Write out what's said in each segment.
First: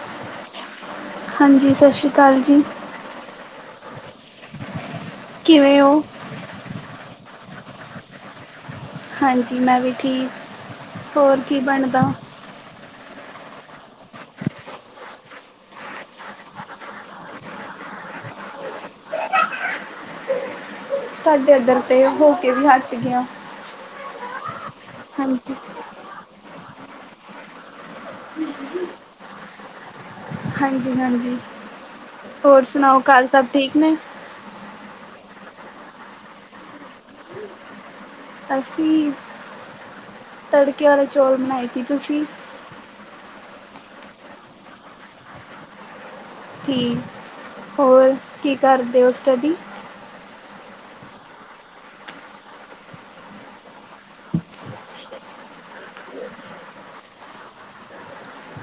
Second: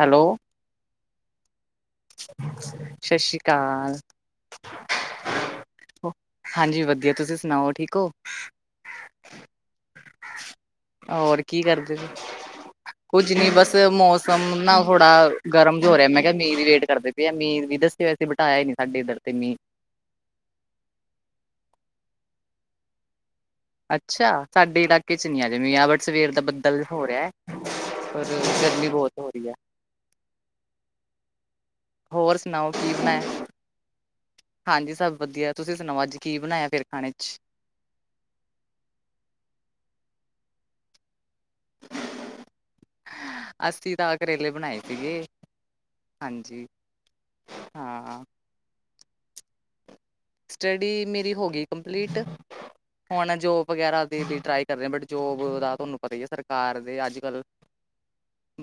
Hello. ਹਾਂਜੀ ਸਤਿ ਸ਼੍ਰੀ ਅਕਾਲ ਜੀ। ਸਤਿ ਸ਼੍ਰੀ ਅਕਾਲ। ਕਿਵੇਂ ਓ? ਹਾਂਜੀ ਵਧੀਆ, ਤੁਸੀਂ ਸੁਣਾਓ ਠੀਕ ਹੋ? ਹਾਂਜੀ, ਮੈਂ ਵੀ ਠੀਕ ਹੋਰ ਕੀ ਬਣਦਾ? ਕੁੱਝ ਨੀ ਬਸ ਮੌਸਮ ਨਾ ਥੋੜਾ ਗਰਮ ਜੋ ਹੋ ਰਿਹਾ ਮੈਂ ਕਿਹਾ ਮਈ ਦੀ ਲੇਟ ਕਰਦੇ ਪਿਆ ਮੀਂਹ ਵੀ ਦੱਸੇ ਵੇ ਬਿਠਾਇਆ ਨੀ ਸਾਡੇ ਇੱਧਰ ਤੇ ਮੀਂਹ ਸਾਡੇ ਇੱਧਰ ਤੇ ਹੋ ਕੇ ਵੀ ਹਟ ਗਿਆ ਅੱਛਾ ਸਾਡੇ ਇਲਾਕੇ ਚ ਨੀ ਆ ਹਾਂਜੀ ਜਾਵੇ, ਆ ਬਟ ਸਵੇਰ ਦਾ ਬੱਦਲ ਹੋ ਰਿਹਾ। ਪਰ ਗਰਮੀ ਬਹੁਤ ਹੋ ਰਹੀ ਹੈ। ਹਾਂਜੀ-ਹਾਂਜੀ, ਹੋਰ ਸੁਣਾਓ ਘਰ ਸਭ ਠੀਕ ਨੇ? ਹਾਂਜੀ ਸਭ ਵਧੀਆ, ਤੁਸੀਂ ਸੁਣਾਓ ਅੱਜ ਕੀ ਬਣਾਇਆ ਫਿਰ ਖਾਣੇ ਚ? ਅਸੀਂ ਤੜਕੇ ਵਾਲੇ ਚੌਲ ਬਣਾਏ ਸੀ, ਤੁਸੀਂ? ਅੱਸੀ, ਤਾਂ ਕਰੇਲੇ ਬਣਾਏ ਸੀਗੇ, ਹਾਂਜੀ ਠੀਕ, ਹੋਰ ਹਾਂ ਕੀ ਕਰਦੇ ਹੋ ਸਟੱਡੀ? ਸਟੱਡੀ ਮੇਰੀ ਹੋ ਗਈ ਕੰਪਲੀਟ, ਹੁਣ ਜੋਬ ਵਗੈਰਾ ਦੀ ਵੀ ਟਰਾਈ ਕਰ ਰਹੇ ਬਟ ਜੋਬ ਦਾ, ਤੁਹਾਨੂੰ ਪਤਾ ਹੀ ਹੈ ਸਰਕਾਰ ਦੇ ਅੱਜ-ਕੱਲ। [unintelligible]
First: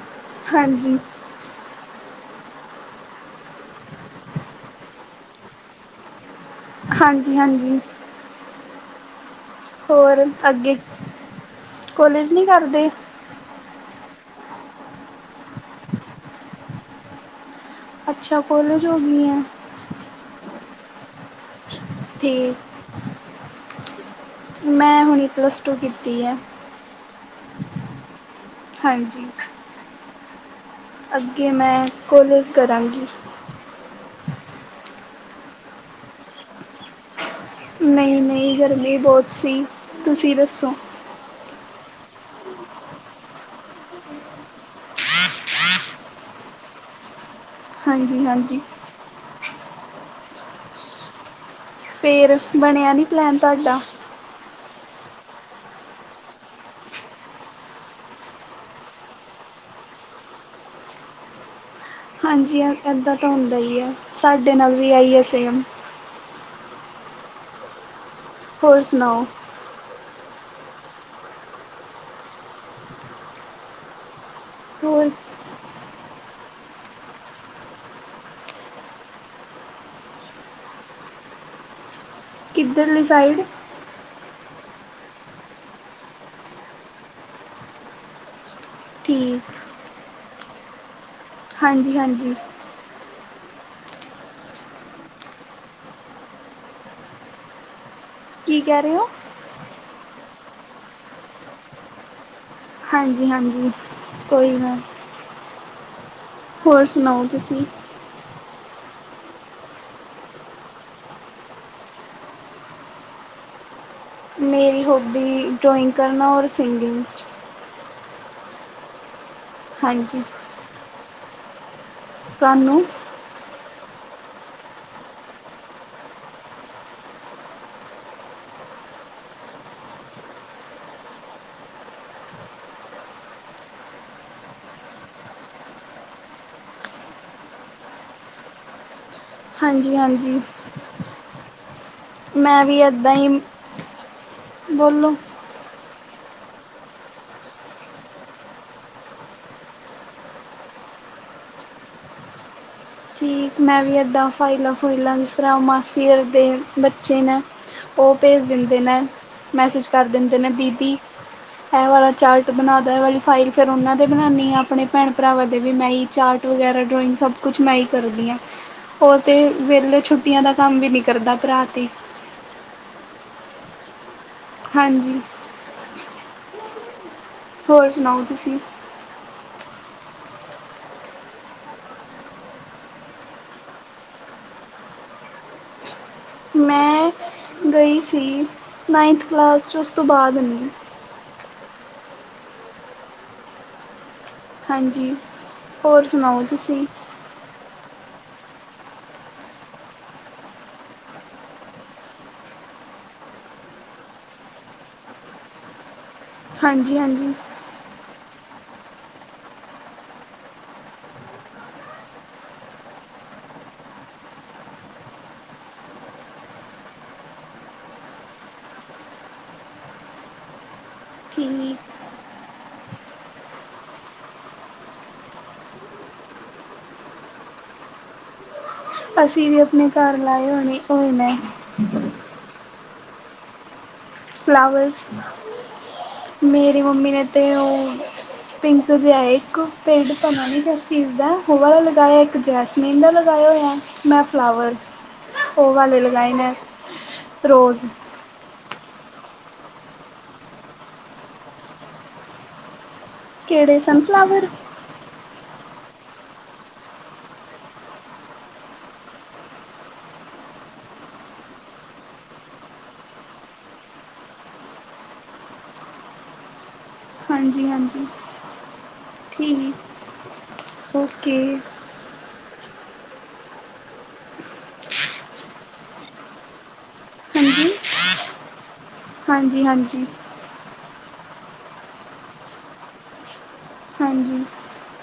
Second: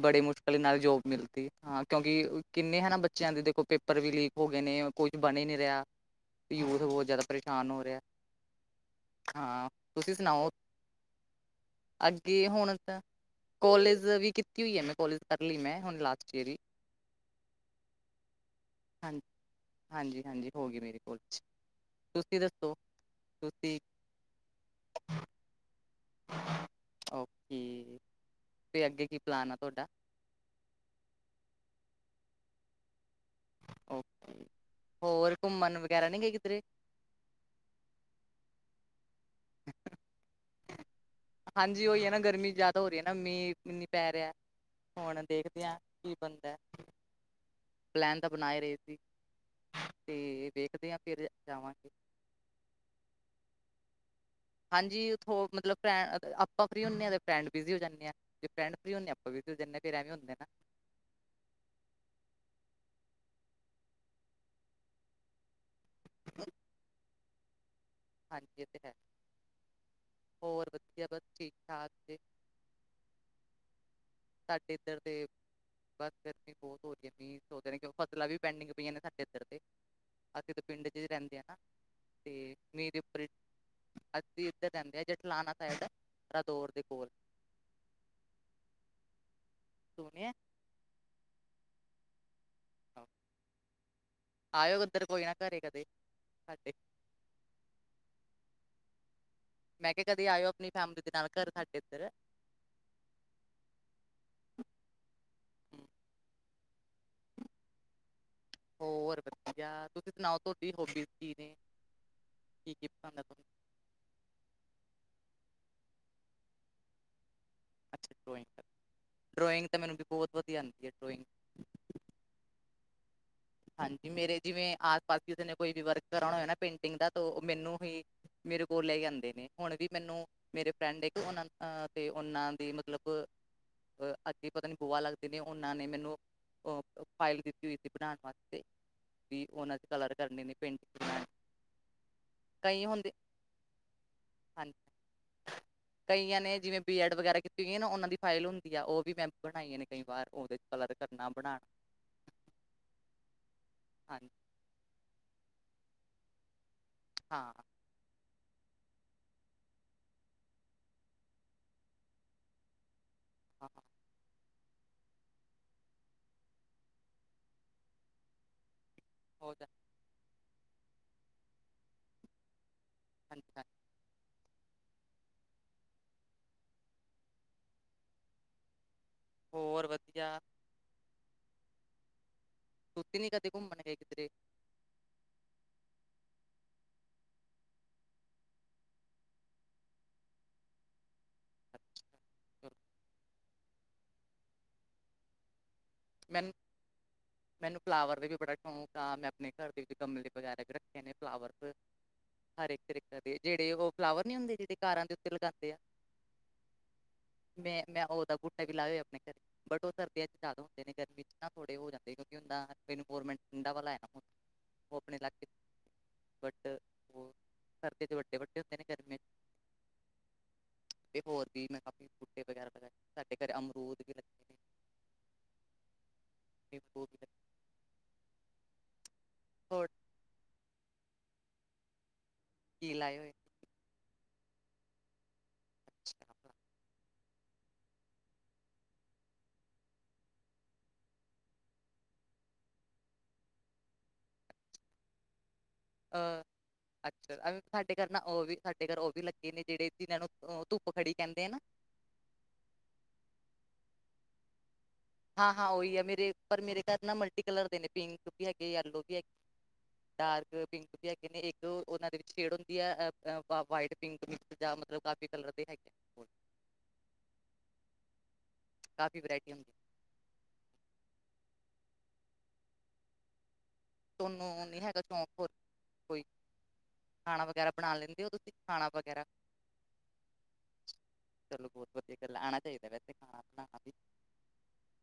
ਬੜੀ ਮੁਸ਼ਕਿਲ ਨਾਲ ਹਾਂਜੀ ਜੋਬ ਮਿਲਦੀ। ਹਾਂ ਕਿਉਂਕਿ ਕਿੰਨੇ ਹਨਾ ਬੱਚਿਆਂ ਦੇ ਦੇਖੋ ਪੇਪਰ ਵੀ ਲੀਕ ਹੋ ਗਏ ਨੇ ਕੁੱਝ ਬਣੇ ਹੀ ਨਹੀਂ ਰਿਹਾ। ਯੂਥ ਬੋਤ ਜਾਦਾ ਹਾਂਜੀ ਪਰੇਸ਼ਾਨ ਹਾਂਜੀ ਹੋ ਰਿਹਾ ਐ। ਹਾਂ। ਤੁਸੀ ਹੋਰ ਸੁਣਾਓ। ਅੱਗੇ ਅੱਜ ਕੋਲਜ ਨਹੀਂ ਕੀ ਹੁਣ ਕਰਦੇ ਤਾਂ। ਕੋਲੇਜ ਵੀ ਕੀਤੀ ਹੋਈ ਐ ਮੈਂ ਕੋਲੇਜ ਕਰ ਲੀ ਮੈਂ ਹੁਣ ਲਾਸਟ ਈਅਰ ਈ ਅੱਛਾ ਕੋਲੇਜ ਹਾਂਜੀ ਹੋਗੀ ਐ। ਹਾਂਜੀ ਹਾਂਜੀ ਹੋ ਗਈ ਮੇਰੇ ਕੋਲੇਜ ਤੁਸੀ ਦੱਸੋ ਠੀਕ ਤੁਸੀ ਮੈਂ ਹੁਣੇ ਪਲਸ ਟੂ ਕੀਤੀ ਐ। ਓਕੇ ਤੇ ਅੱਗੇ ਕੀ ਹਾਂਜੀ ਪਲਾਨ ਆ ਤੁਹਾਡਾ? ਅੱਗੇ ਮੈਂ ਕੋਲੇਜ ਕਰਾਂਗੀ। ਹੋਰ ਘੁੰਮਣ ਵਗੈਰਾ ਨੀ ਗੇ ਕਿਧਰੇ? ਨਈ ਨਈ ਗਰਮੀ ਬਹੁਤ ਸੀ ਤੁਸੀ ਦੱਸੋ। ਹਾਂਜੀ ਓਈ ਏ ਨਾ ਗਰਮੀ ਜਾਦਾ ਹੋ ਰਹੀ ਹੈ ਨਾ ਮੀਂਹ ਨੀ ਪੈ ਰਿਹਾ। ਹੁਣ ਦੇਖਦੇ ਹਾਂ ਕੀ ਬਣਦਾ ਐ। ਪਲੈਨ ਹਾਂਜੀ ਤਾਂ ਹਾਂਜੀ ਬਣਾਏ ਰਹੇ ਸੀ ਤੇ ਵੇਖਦੇ ਹਾਂ ਫਿਰ ਜਾਵਾਂਗੇ। ਫਿਰ ਬਣਿਆ ਨਹੀਂ ਪਲੈਨ ਤੁਹਾਡਾ ਹਾਂਜੀ ਉਥੋ ਮਤਲਬ ਆਪਾਂ ਫਰੀ ਹੁੰਦੇ ਹਾਂ ਅਤੇ ਫਰੈਂਡ ਬਿਜ਼ੀ ਹੋ ਜਾਂਦੇ ਆ ਜੇ ਫਰੈਂਡ ਫਰੀ ਹੁੰਦੇ ਆਪਾਂ ਵੀ ਚ ਜਾਂਦੇ ਰਹਿੰਦੇ ਹੁੰਦੇ ਨਾ ਹਾਂਜੀ ਇੱਦਾਂ ਤਾਂ ਹੁੰਦਾ ਹੀ ਹੈ ਸਾਡੇ ਨਾਲ ਵੀ ਇਹੀਓ ਸੇਮ [unintelligible] ਹਾਂਜੀ ਏਹ ਤੇ ਹੋਰ ਗੱਲ ਹੈ। ਸੁਣਾਓ ਹੋਰ ਵਧੀਆ ਬਸ ਠੀਕ ਠਾਕ ਜੇ। ਸਾਡੇ ਏਧਰ ਹੋਰ ਦੇ ਬਸ ਫਿਰ ਬੋਤ ਹੋ ਰਹੀਆਂ ਸੋਚਦੇ ਕਿ ਫਸਲਾਂ ਵੀ ਪੈਂਡਿੰਗ ਪਈਆਂ ਨੇ ਸਾਡੇ ਏਧਰ ਤੇ। ਅਸੀ ਤੇ ਪਿੰਡ ਚ ਈ ਰਹਿੰਦੇ ਆ ਨਾ। ਕਿੱਧਰ ਲੀ ਸਾਈਡ? ਅਸੀ ਏਧਰ ਰਹਿੰਦੇ ਆ ਜੇਠਲਾਨਾ ਸਾਈਡ ਰਾਦੌਰ ਦੇ ਕੋਲ। ਠੀਕ। ਸੋ ਗਿਆ ਹਾਂਜੀ ਹਾਂਜੀ। ਆਇਓ ਏਧਰ ਕੋਈ ਨਾ ਘਰੇ ਕਦੇ ਸਾਡੇ। ਕੀ ਕਹਿ ਰਹੇ ਹੋ? ਮੈਂ ਕਿਹਾ ਕਦੇ ਆਇਓ ਅਪਣੀ ਫੈਮਿਲੀ ਦੇ ਨਾਲ ਘਰ ਸਾਡੇ ਏਧਰ। ਹਾਂਜੀ ਹਾਂਜੀ ਕੋਈ ਨਾ। ਹੋਰ ਸੁਣਾਓ ਤੁਸੀ। ਹੋਰ ਵਧੀਆ ਤੁਸੀ ਸੁਣਾਓ ਤੁਹਾਡੀ ਹੋਬੀਸ ਕੀ ਨੇ? ਕੀ ਕੀ ਪਸੰਦ ਹੈ ਤਾਨੂੰ? ਮੇਰੀ ਹੋਬੀ ਡਰਾਇੰਗ ਕਰਨਾ ਔਰ ਸਿੰਗਿੰਗ। ਅੱਛਾ ਡਰੋਇੰਗ ਕਰ ਡਰੋਇੰਗ ਤਾਂ ਮੈਨੂੰ ਵੀ ਹਾਂਜੀ ਬੋਤ ਵਧੀਆ ਆਂਦੀ ਐ ਡਰੋਇੰਗ। ਤਾਨੂੰ। ਹਾਂਜੀ ਮੇਰੇ ਜਿਵੇਂ ਆਸ ਪਾਸ ਕਿਸੇ ਨੇ ਕੋਈ ਵੀ ਵਰਕ ਕਰਾਉਣਾ ਹੋਏ ਨਾ ਪੇਂਟਿੰਗ ਦਾ ਤਾਂ ਓ ਮੈਨੂੰ ਹੀ ਮੇਰੇ ਕੋਲ ਲੇਈ ਆਂਦੇ ਨੇ ਹੁਣ ਵੀ ਮੈਨੂੰ ਮੇਰੇ ਫਰੈਂਡ ਏਕ ਓਨਾ ਤੇ ਓਨਾਂ ਦੀ ਮਤਲਬ ਅੱਗੇ ਪਤਾ ਨੀ ਭੂਆ ਲੱਗਦੇ ਨੇ ਓਨਾਂ ਨੇ ਮੈਨੂੰ ਅ ਫਾਈਲ ਦਿੱਤੀ ਹੋਈ ਸੀ ਬਣਾ ਵਾਸਤੇ। ਤੇ ਵੀ ਓਨਾਂ ਚ ਹਾਂਜੀ ਕਲਰ ਹਾਂਜੀ ਕਰਨੇ ਨੇ ਪੇਂਟ ਮੈਂ ਵੀ ਹੁੰਦੇ ਏਦਾਂ ਈ। ਹਾਂਜੀ, ਬੋਲੋ। ਕਈਆਂ ਨੇ ਜਿਵੇਂ ਬੀ ਐਡ ਵਗੈਰਾ ਕੀਤੀ ਹੋਈ ਨਾ ਓਨਾਂ ਦੀ ਫਾਈਲ ਹੁੰਦੀ ਆ ਉਹ ਵੀ ਮੈਂ ਬਣਾਈਆਂ ਨੇ ਕਈ ਵਾਰ ਓਦੇ ਕਲਰ ਕਰਨਾ ਬਣਾ। ਠੀਕ ਮੈਂ ਵੀ ਹਾਂਜੀ ਐਦਾਂ ਫਾਈਲਾਂ ਫੂਈਲਾਂ ਜਿਸ ਤਰ੍ਹਾਂ ਮਾਸੀ ਦੇ ਬੱਚੇ ਨੇ ਹਾਂ ਉਹ ਭੇਜ ਦਿੰਦੇ ਨੇ ਮੈਸੇਜ ਕਰ ਦਿੰਦੇ ਨੇ ਦੀਦੀ। ਐ ਵਾਲਾ ਚਾਰਟ ਬਣਾਦੇ ਏ ਵਾਲੀ ਫਾਈਲ ਹਾਂ ਫਿਰ ਓਨਾਂ ਦੇ ਬਣਾਨੀ ਆਂ ਅਪਣੇ ਭੈਣ ਭਰਾਵਾਂ ਦੇ ਵੀ ਮੈਂ ਈ ਚਾਰਟ ਵਗੈਰਾ ਡਰੋਇੰਗ ਸਭ ਕੁਛ ਮੈਂ ਈ ਕਰ ਉਹੀ ਨਾ, ਉਹ ਤੇ ਹੋ ਜਾ ਵੇਲੇ ਛੁੱਟੀਆਂ ਦਾ ਕੰਮ ਵੀ ਨਹੀਂ ਕਰਦਾ ਭਰਾ ਤੇ। [unintelligible] ਹਾਂਜੀ। ਹੋਰ ਸੁਣਾਓ ਤੁਸੀਂ। ਹੋਰ ਵਧੀਆ। ਤੁੱਸੀ ਨਹੀਂ ਕਦੀ ਘੁੰਮਣ ਗਏ ਕਿਧਰੇ। ਨਾਂ ਅ। ਰਈ ਸੀ ਨਾਈਨਥ ਕਲਾਸ ਚ ਉਸ ਤੋਂ ਬਾਅਦ ਨਹੀਂ। ਅੱਛਾ ਚਲੋ ਹਾਂਜੀ, ਹੋਰ ਸੁਣਾਓ ਮੈਨੂੰ ਤੁਸੀਂ। ਮੈਨੂੰ ਫਲਾਵਰ ਦੇ ਵੀ ਬੜਾ ਸ਼ੌਂਕ ਆ ਮੈਂ ਆਪਣੇ ਘਰ ਦੇ ਵਿੱਚ ਗਮਲੇ ਵਗੈਰਾ ਵੀ ਰੱਖੇ ਨੇ ਫਲਾਵਰ ਹਰ ਇੱਕ [unintelligible] ਜਿਹੜੇ ਉਹ ਫਲਾਵਰ ਨੀ ਹੁੰਦੇ ਜਿਹੜੇ ਕਾਰਾਂ ਦੇ ਉੱਤੇ ਲਗਾਉਂਦੇ ਆ। ਹਾਂਜੀ-ਹਾਂਜੀ। ਮੈਂ-ਮੈਂ ਉਹਦਾ ਬੂਟਾ ਵੀ ਲਾਏ ਹੋਏ ਆਪਣੇ ਘਰੇ ਬਟ ਉਹ ਸਰਦੀਆਂ ਚ ਜਾ [unintelligible] ਇੰਨੀ ਗਰਮੀ ਚ ਨਾ ਥੋੜੇ ਹੋ ਜਾਂਦੇ ਨ ਕਿਉਂਕਿ ਉਂਦਾ ਮੈਨੂੰ ਪੋਰਮੈਂਟਾਂ ਵਾਲਾ। [unintelligible] ਓਪਨੇ ਲਾਕੇ ਬੱਟ ਓ ਸਰਦੀ ਚ ਵੱਡੇ ਵੱਡੇ ਹੁੰਦੇ ਨੇ ਗਰਮੀਆਂ ਚ ਤੇ ਹੋਰ ਵੀ ਮੈਂ ਠੀਕ ਕਾਫੀ ਬੂਟੇ ਵਗੈਰਾ ਲਗਾਏ ਸਾਡੇ ਘਰ ਅਮਰੂਦ ਵੀ ਲੱਗੇ ਨੇ [unintelligible] ੂ ਅਸੀ ਵੀ ਹੋਰ ਅਪਣੇ ਘਰ ਲਾਏ ਹੋਏ ਨੇ ਓਹ ਨ ਕੀ ਲਾਏ ਹੋਏ? ਫਲਾਵਰਸ। ਮੇਰੀ ਮੰਮੀ ਨੇ ਤੇ ਓ ਪਿੰਕ ਜਿਹਾ ਇੱਕ, ਪਿੰਡ ਤਾ ਮੈਂ ਵੀ ਦੱਸੀਗਾ [unintelligible] ਲਗਾਇਆ ਇੱਕ ਜੈਸ ਨੀਲਾ ਲਗਾਾਇਆ [unintelligible] ਨਾਲ ਫਲਾਵਰ। ਉਹ ਵਾਲੇ ਲਗਾਏ ਅ ਨੇ ਅੱਛਾ ਅ ਰੋਜ਼। ਸਾਡੇ ਘਰ ਨਾ, ਉਹ ਵੀ ਸਾਡੇ ਘਰ ਉਹ ਵੀ ਲੱਗੇ ਨੇ ਜਿਹੜੇ ਜਿਹਨਾਂ ਨੂੰ ਧੁੱਪ ਖੜੀ ਕਹਿੰਦੇ ਨਾ। ਕਿਹੜੇ ਸਨਫਲਾਵਰ। ਹਾਂ-ਹਾਂ, ਉਹੀ ਹੈ ਮੇਰੇ ਪਰ ਮੇਰੇ ਘਰ ਨਾ ਮਲਟੀ ਕਲਰ ਦੇ ਨੇ ਪਿੰਕ ਵੀ ਹੈਗੇ ਯੈਲੋ ਵੀ ਹੈਗੇ। ਡਾਰਕ ਪਿੰਕ ਵੀ ਹੈਗੇ ਨੇ, ਇੱਕ ਉਹਨਾਂ ਦੇ ਵਿੱਚ ਸ਼ੇਡ ਹੁੰਦੀ ਹੈ ਵਾਈਟ ਪਿੰਕ ਮਿਕਸ ਜਾਂ ਮਤਲਬ ਕਾਫੀ ਏ ਕਲਰ ਦੇ ਹੈਗੇ। ਆ। ਹਾਂਜੀ-ਹਾਂਜੀ ਕਾਫੀ ਵੈਰਾਈਟੀ ਹੁੰਦੀ ਆ। ਠੀਕ ਓਕੇ। ਤੁਹਾਨੂੰ ਨੀ ਹੈਗਾ ਸ਼ੌਂਕ ਹੋਰ ਕੋਈ, ਖਾਣਾ ਹਾਂਜੀ ਵਗੈਰਾ ਬਣਾ ਲੈਂਦੇ ਹੋ ਤੁਸੀਂ। ਖਾਣਾ ਵਗੈਰਾ ਹਾਂਜੀ ਹਾਂਜੀ ਚਲੋ ਬਹੁਤ ਵਧੀਆ ਗੱਲ ਆਉਣਾ ਚਾਹੀਦਾ ਵੈਸੇ ਖਾਣਾ ਬਣਾਣਾ ਵੀ। ਹਾਂਜੀ।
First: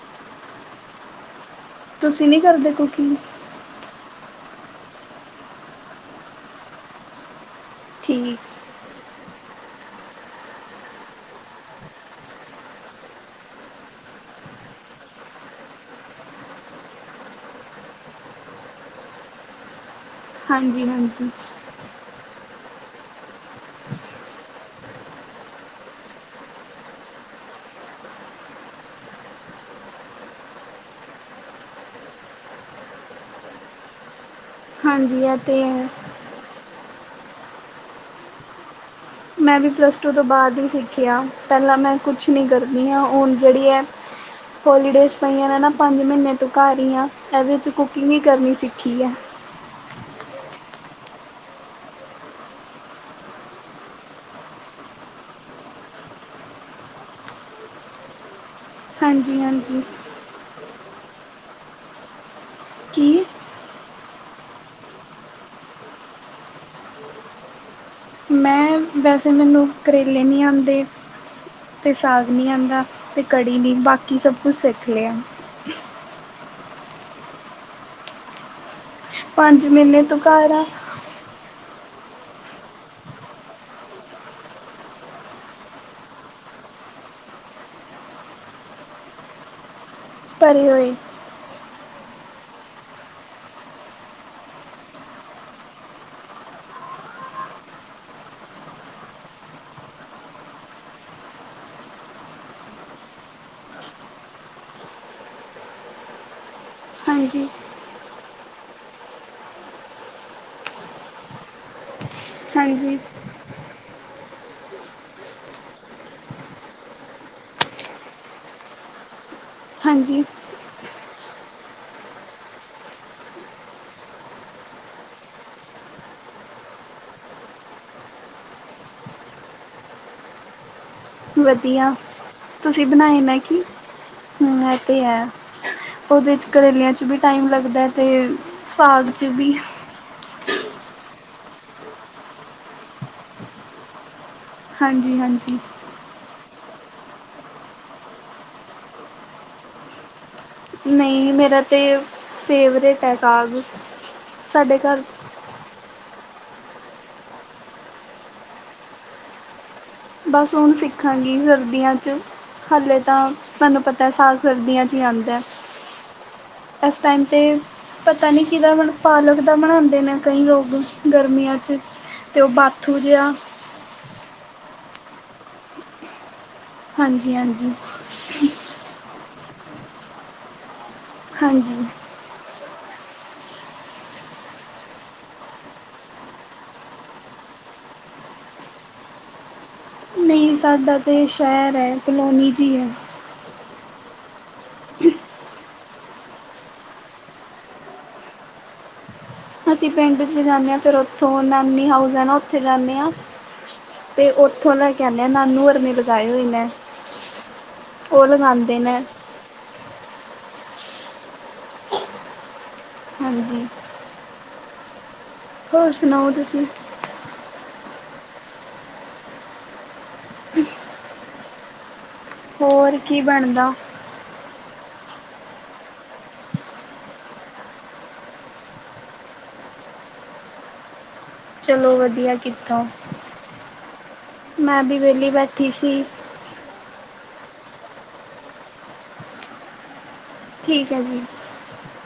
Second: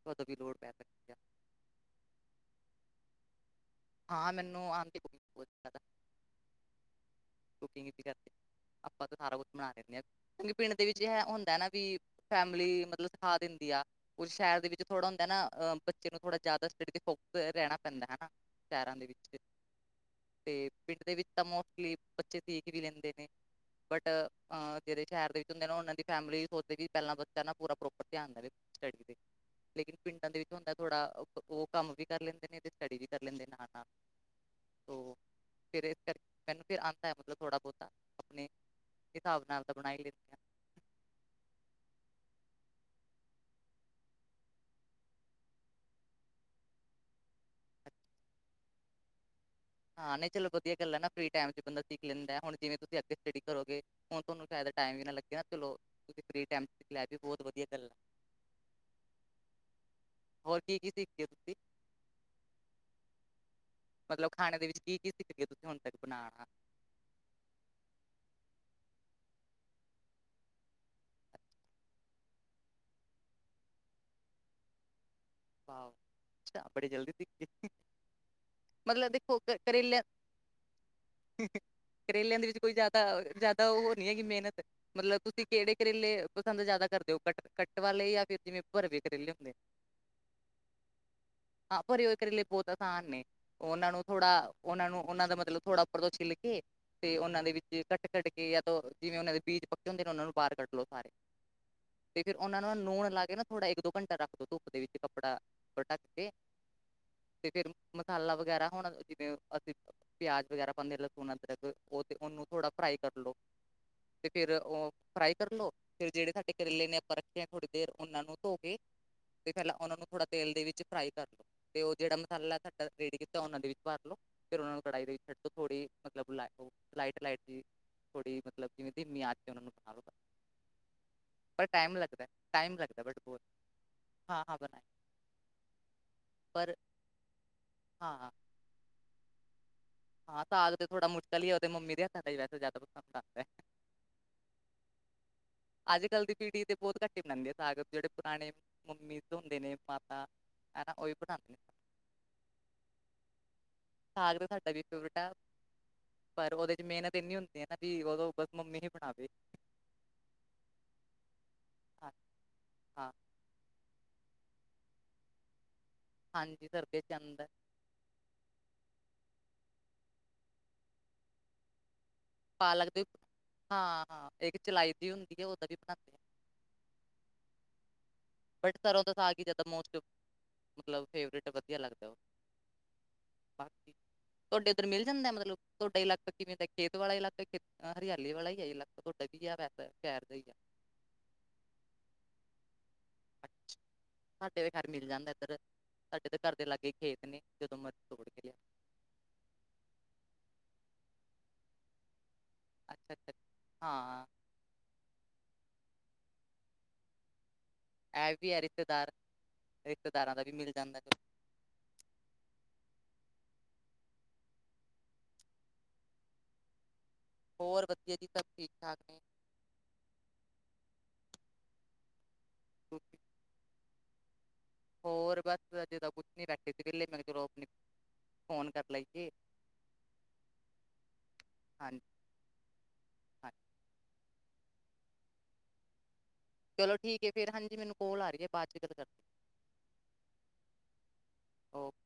ਕਦੋਂ ਵੀ ਲੋੜ ਪੈ ਸਕਦੀ ਆ। ਤੁਸੀਂ ਨਹੀਂ ਕਰਦੇ ਕੁਕਿੰਗ। ਹਾਂ, ਮੈਨੂੰ ਆਂਦੀ ਏ ਕੁਕਿੰਗ ਬਹੁਤ ਜ਼ਿਆਦਾ। ਕੁਕਿੰਗ ਹੀ ਸੀ ਕਰਦੇ, ਠੀਕ ਆਪਾਂ ਤਾਂ ਸਾਰਾ ਕੁੱਛ ਬਣਾ ਲੈਨੇ। ਕਿਉਂਕਿ ਪਿੰਡ ਦੇ ਵਿੱਚ ਐ ਹੁੰਦਾ ਹੈ ਨਾ ਵੀ, ਫੈਮਿਲੀ ਮਤਲਬ ਸਿਖਾ ਦਿੰਦੀ ਆ। ਕੁਝ ਸ਼ਹਿਰ ਦੇ ਵਿੱਚ ਥੋੜਾ ਹੁੰਦਾ ਨਾ, ਅ, ਬੱਚੇ ਨੂੰ ਥੋੜਾ ਜ਼ਿਆਦਾ ਸਟੱਡੀ ਤੇ ਫੋਕਸ ਰਹਿਣਾ ਪੈਂਦਾ ਹਨਾ। ਸ਼ਹਿਰਾਂ ਦੇ ਵਿੱਚ ਤੇ-ਤੇ ਹਾਂਜੀ ਪਿੰਡ ਦੇ ਵਿੱਚ ਹਾਂਜੀ ਤਾਂ ਮੋਸਟਲੀ ਬੱਚੇ ਭੀਖ ਵੀ ਲੈਂਦੇ ਨੇ। ਬਟ ਅਹ ਜਿਹੜੇ ਸ਼ਹਿਰ ਦੇ ਵਿੱਚ ਹੁੰਦੇ ਨਾ ਉਹਨਾਂ ਦੀ ਫੈਮਿਲੀ ਸੋਚਦੀ ਵੀ ਪਹਿਲਾਂ ਬੱਚਾ ਨਾ ਪੂਰਾ ਪ੍ਰੋਪਰ ਧਿਆਨ ਦੇਵੇ। ਟਰੈਡ ਮਿੱਲ ਤੇ। ਲੇਕਿਨ ਪਿੰਡਾਂ ਦੇ ਵਿੱਚ ਹੁੰਦਾ ਥੋੜਾ ਉਹ ਕੰਮ ਵੀ ਕਰ ਲੈਂਦੇ ਨੇ ਤੇ ਸਟੱਡੀ ਵੀ ਕਰ ਲੈਂਦੇ ਨੇ ਨਾਲ-ਨਾਲ। [inaudible] ਤੋ ਇਹ ਤੇ ਫਿਰ ਹੈ ਇਸ ਕਰਕੇ ਤੈਨੂੰ ਤੇ ਆਉਂਦਾ ਹੈ ਮਤਲਬ ਥੋੜ੍ਹਾ ਬਹੁਤਾ ਆਪਣੇ ਹਿਸਾਬ ਮੈਂ ਨਾਲ ਵੀ ਤਾਂ ਬਣਾ ਪਲੱਸ ਹੀ ਟੂ ਤੋਂ ਲੈਂਦੇ ਆ ਬਾਅਦ ਹੀ ਸਿੱਖਿਆ ਪਹਿਲਾਂ ਮੈਂ ਕੁਛ ਨਹੀਂ ਕਰਦੀ ਹਾਂ ਹੁਣ ਜਿਹੜੀ ਅ ਹੋਲੀਡੇਜ਼ ਪਈਆਂ ਨੇ ਨਾ, ਪੰਜ ਮਹੀਨੇ ਤੋਂ ਘਰ ਹੀ ਆ, ਇਹਦੇ ਵਿੱਚ ਕੁਕਿੰਗ ਹੀ ਕਰਨੀ ਸਿੱਖੀ ਹੈ। ਹਾਂ, ਨਹੀਂ ਚਲੋ ਵਧੀਆ ਗੱਲ ਹੈ ਨਾ, ਫ੍ਰੀ ਟਾਈਮ'ਚ ਬੰਦਾ ਸਿੱਖ ਲੈਂਦਾ, ਹੁਣ ਜਿਵੇਂ ਤੁਸੀਂ ਅੱਗੇ ਸਟੱਡੀ ਕਰੋਗੇ। ਹੁਣ, ਤੁਹਾਨੂੰ ਸ਼ਾਇਦ ਟਾਈਮ ਈ ਨਾ ਲੱਗੇ ਚਲੋ, ਤੁਸੀਂ ਫ੍ਰੀ ਟਾਈਮ'ਚ ਸਿੱਖ ਲਿਆ ਏਵੀ ਬਹੁਤ ਵਧੀਆ ਗੱਲ ਹੈ। ਹਾਂਜੀ-ਹਾਂਜੀ। ਹੋਰ ਕੀ, ਕੀ ਸਿੱਖਦੇ ਓ, ਤੁਸੀ? ਕੀ? ਮਤਲਬ ਖਾਣੇ ਦੇ ਵਿੱਚ ਕੀ-ਕੀ ਸਿੱਖਦੇ, ਤੁਸੀਂ ਹੁਣ ਤੱਕ ਬਣਾਣਾ। ਮੈਂ ਵੈਸੇ ਮੈਨੂੰ, ਕਰੇਲੇ ਨਹੀਂ ਆਂਦੇ। ਤੇ ਸਾਗ ਨੀ ਆਂਦਾ, ਤੇ ਕੜੀ ਨੀ, ਬਾਕੀ ਸਭ ਕੁਛ ਸਿੱਖ ਲਿਆ। ਵ ਬੜੀ ਜਲਦੀ, ਸਿਖਗੇ, ਮਤਲਬ ਕੇ ਪੰਜ ਕਰੇਲ ਮਹੀਨੇ ਤੋਂ ਘਰ ਆ ਕਰੇਲਿਆਂ ਦੇ ਵਿੱਚ ਕੋਈ ਜ਼ਿਆਦਾ, ਜ਼ਿਆਦਾ ਉਹ ਨੀ ਹੈਗੀ ਮਿਹਨਤ। ਮਤਲਬ ਤੁਸੀਂ ਕਿਹੜੇ ਕਰੇਲੇ ਪਸੰਦ ਜ਼ਿਆਦਾ ਕਰਦੇ ਹੋ? ਕੱ, ਕੱਟ ਵਾਲੇ ਯਾ ਫਿਰ ਜਿਵੇਂ ਭਰਵੇ ਕਰੇਲੇ ਹੁੰਦੇ। ਭਰੇ ਹੋਏ। ਹਾਂ, ਭਰੇ ਹੋਏ ਕਰੇਲੇ ਬਹੁਤ ਅਸਾਨ ਨੇ। ਉਹਨਾਂ ਨੂੰ ਥੋੜਾ, ਉਹਨਾਂ ਨੂੰ ਉਹਨਾਂ ਦਾ ਮਤਲਬ, ਥੋੜਾ ਉੱਪਰ ਤੋਂ ਛਿੱਲਕੇ ਤੇ ਉਹਨਾਂ ਦੇ ਵਿੱਚ ਕੱਟ-ਕੱਟ ਕੇ, ਯਾ ਤੋ ਜਿਵੇਂ ਉਹਨਾਂ ਦੇ ਬੀਜ ਪੱਕੇ ਹੁੰਦੇ ਨੇ, ਉਹਨਾਂ ਨੂੰ ਬਾਹਰ ਕੱਢ ਲਓ ਸਾਰੇ। ਤੇ ਫਿਰ ਉਹਨਾ ਨੂੰ, ਨੂਨ ਲਾਕੇ ਨਾ ਥੋੜ੍ਹਾ, ਇੱਕ- ਦੋ ਘੰਟਾ ਰੱਖ ਦੋ, ਧੁੱਪ ਦੇ ਵਿੱਚ ਕੱਪੜਾ ਪਰ ਢੱਕਕੇ ਹਾਂਜੀ ਤੇ ਫਿਰ ਮਸਾਲਾ ਵਗੈਰਾ ਹੁਣ ਜਿਵੇਂ ਅਸੀਂ, ਪਿਆਜ ਵਗੈਰਾ ਪਾਂਦੇ ਲਹਸੁਨ, ਅਦਰਕ। ਉਹ ਤੇ, ਉਹਨੂੰ ਥੋੜਾ ਫ੍ਰਾਈ ਹਾਂਜੀ ਕਰਲੋ। ਤੇ ਫਿਰ ਉਹ ਫ੍ਰਾਈ ਕਰਲੋ, ਫਿਰ ਜਿਹੜੇ ਸਾਡੇ ਕਰੇਲੇ ਨੇ ਆਪਾਂ ਰੱਖੇ ਆ ਥੋੜ੍ਹੀ ਦੇਰ, ਉਹਨਾਂ ਨੂੰ ਧੋਕੇ ਤੇ ਪਹਿਲਾਂ ਉਹਨਾ ਨੂੰ, ਹਾਂਜੀ ਥੋੜਾ ਤੇਲ ਦੇ ਵਿੱਚ ਫ੍ਰਾਈ ਕਰਲੋ। ਤੇ ਉਹ ਜਿਹੜਾ ਮਸਾਲਾ ਸਾਡਾ ਰੇਡੀ ਕੀਤਾ, ਉਹਨਾਂ ਦੇ ਵਿੱਚ ਭਾਰਲੋ। ਫਿਰ ਉਹਨਾਂ ਨੂੰ ਕੜਾਈ ਦੇ ਵਿੱਚ ਛੱਡੋ, ਥੋੜੀ ਮਤਲਬ, ਲਾਈਟ-ਲਾਈਟ ਜ ਥੋੜ੍ਹੀ ਮਤਲਬ ਕੀਵੇਂ ਮੀਂ ਆ ਕੇ, ਉਹ ਨੂੰ ਬਣਾਵ ਵਧੀਆ, ਟਾਈਮ ਤੁਸੀਂ ਲੱਗਦਾ ਬਟ ਬਣਾਏ ਨੇ ਨਾ, ਬਹੁਤ ਕੀ। ਹਾਂ ਹਾਂ ਹੂੰ ਐ ਬਣਾਏ ਤੇ ਹੈ, ਉਹਦੇ'ਚ ਪਰ ਕਰੇਲਿਆਂਚ ਵੀ ਟਾਈਮ ਲੱਗਦਾ ਤੇ ਹਾਂ ਸਾਗ 'ਚ ਵੀ। ਹਾਂ, ਤ ਆਗ ਤੇ ਥੋੜਾ ਮੁਸ਼ਕਿਲ ਹੀ, ਉਹਦੇ ਮੰਮੀ ਦੇ ਹੱਥਾਂ ਤੇ ਹੀ ਵੈਸ ਜ਼ਿਆਦਾ ਪਸੰਦ ਆਂਦਾ ਹੈ। ਹਾਂਜੀ- ਹਾਂਜੀ। ਅੱਜ-ਕੱਲ ਦੀ ਪੀੜ੍ਹੀ ਤੇ ਬਹੁਤ ਘੱਟੀ ਬਣਾਉਂਦੀ ਆ, ਸਾਗ ਜਿਹੜੇ ਪੁਰਾਣੇ ਮੰਮੀ ਹੁੰਦੇ ਨੇ ਮਾਤਾ ਹਨਾ ਉਹ ਵੀ ਨਹੀਂ ਬਣਾਉਂਦੇ ਨੇ ਮੇਰਾ ਤੇ, ਫੇਵਰੇਟ ਹੈ ਸਾਗ। ਸਾਗ ਤਾਂ ਸਾਡਾ ਸਾਡੇ ਵੀ ਘਰ ਫੇਵਰੇਟ ਹੈ। ਪਰ ਉਹਦੇ'ਚ ਮਿਹਨਤ ਇੰਨੀ ਹੁੰਦੀ ਹੈ, ਨਾ ਵੀ ਉਦੋਂ ਬਸ ਮੰਮੀ ਹੀ ਬਣਾਵੇ। ਬਸ ਹੁਣ ਸਿੱਖਾਂਗੀ ਹਾਂ ਸਰਦੀਆਂ'ਚ, ਹਾਲੇ ਹਾਂ ਤਾਂ ਤੁਹਾਨੂੰ ਪਤਾ ਅਤੇ ਸਾਗ ਸਰਦੀਆਂ 'ਚ ਹੀ ਆਂਦਾ, ਹਾਂਜੀ ਇਸ ਸਰਦੀਆਂ 'ਚ ਟਾਈਮ 'ਤੇ ਆਉਂਦਾ ਪਤਾ ਨਹੀਂੀ ਕਿਹਦਾ ਪਾਲਕ ਦਾ ਬਣਾਉਂਦੇ ਨੇ ਕਈ ਲੋਕ ਗਰਮੀਆਂ 'ਚ ਉਹ ਪਾਲਕ ਬਾਥੂ ਦੇ ਜਿਹਾ ਹਾਂ, ਹਾਂ ਇੱਕ ਚਲਾਈ ਦੀ ਹੁੰਦੀ ਹੈ ਉਹਦਾ ਵੀ ਬਣਾਉਂਦੇ ਆ। ਹਾਂਜੀ ਹਾਂਜੀ। ਬਟ ਸਰੋਂ ਦਸ ਆ ਕੇ ਜਿਆਦਾ ਮੋਸਟ, ਮਤਲਬ ਹਾਂਜੀ ਫੇਵਰੇਟ ਵਧੀਆ ਹਾਂਜੀ ਲੱਗਦਾ ਉਹ। ਬਾਕੀ ਤੁਹਾਡੇ ਉੱਧਰ ਮਿਲ ਜਾਂਦਾ? ਮਤਲਬ, ਤੁਹਾਡਾ ਇਲਾਕਾ ਕਿਵੇਂ ਦਾ? ਖੇਤ ਵਾਲਾ ਇਲਾਕ ਹ ਹਰਿਆਲੀ ਵਾਲਾ ਹੀ ਹੈ ਲ, ਤੁਹਾਡਾ ਵੀ ਗਿਆ ਵੈਸਾ ਕੀ ਸਾਡਾ ਤਾਂ, ਸ਼ਹਿਰ ਹੈ ਕਲੋਨੀ ਜੀ ਹੈ। ਅੱਛਾ ਸਾਡੇ ਤੇ ਖਰ ਮਿਲ ਜਾਂਦਾ ਇੱਧਰ, ਸਾਡੇ ਤਾਂ ਘਰ ਦੇ ਲਾਗੇ ਖੇਤ ਨੇ ਜਦੋਂ ਮਰਜ਼ੀ ਤੋੜਕੇ ਆ ਅਸੀਂ ਪਿੰਡ 'ਚ ਜਾਂਨੇ ਹਾਂ ਫਿਰ ਉੱਥੋਂ, ਨਾਨੀ ਹਾਊਸ ਹੈ ਨਾ ਉੱਥੇ ਜਾਂਨੇ ਆਂ, ਅੱਛਾ ਅੱਛਾ ਹਾਂ ਅਤੇ ਉੱਥੋਂ ਲੈ ਕੇ ਆਨੇ ਆ ਨਾਨੂਆਂਰ ਨੇ ਲਗਾਏ ਹੋਏ ਨੇ, ਉਹ ਇਹ ਵੀ ਹੈ ਲਗਾਂਦੇ ਨੇ। ਰਿਸ਼ਤੇਦਾਰ ਰਿਸ਼ਤੇਦਾਰਾਂ ਦਾ ਵੀ ਮਿਲ ਜਾਂਦਾ। ਹਾਂਜੀ। ਹੋਰ ਸੁਣਾਓ, ਤੁਸੀ? ਹੋਰ ਵਧੀਆ ਜੀ ਸਭ ਠੀਕ ਠਾਕ ਨੇ। ਹੋਰ ਤੁਸੀਂ ਕੀ ਬਣਦਾ। ਹੋਰ ਬਸ ਅਜੇ ਤਾਂ ਕੁਛ ਨੀ ਬੈਠੇ ਸੀ ਵਹਲੇ ਮੈ ਕਿਹਾ ਚਲੋ ਆਪਨੇ ਫੋਨ ਕਰ ਲਈਏ। [inaudible] ਚਲੋ ਹਾਂਜੀ ਵਧੀਆ ਕਿੱਥੇ, ਹਾਂਜੀ ਮੈਂ ਵੀ ਵਿਹਲੀ ਬੈਠੀ ਸੀ। ਚਲੋ ਠੀਕ ਏ ਫੇਰ ਹਾਂਜੀ ਮੈਨੂੰ ਕੋਲ ਆ ਰਹੀ ਏ ਬਾਅਦ ਚ ਗੱਲ ਕਰਦੀ। ਠੀਕ ਹੈ ਜੀ। ਓਕੇ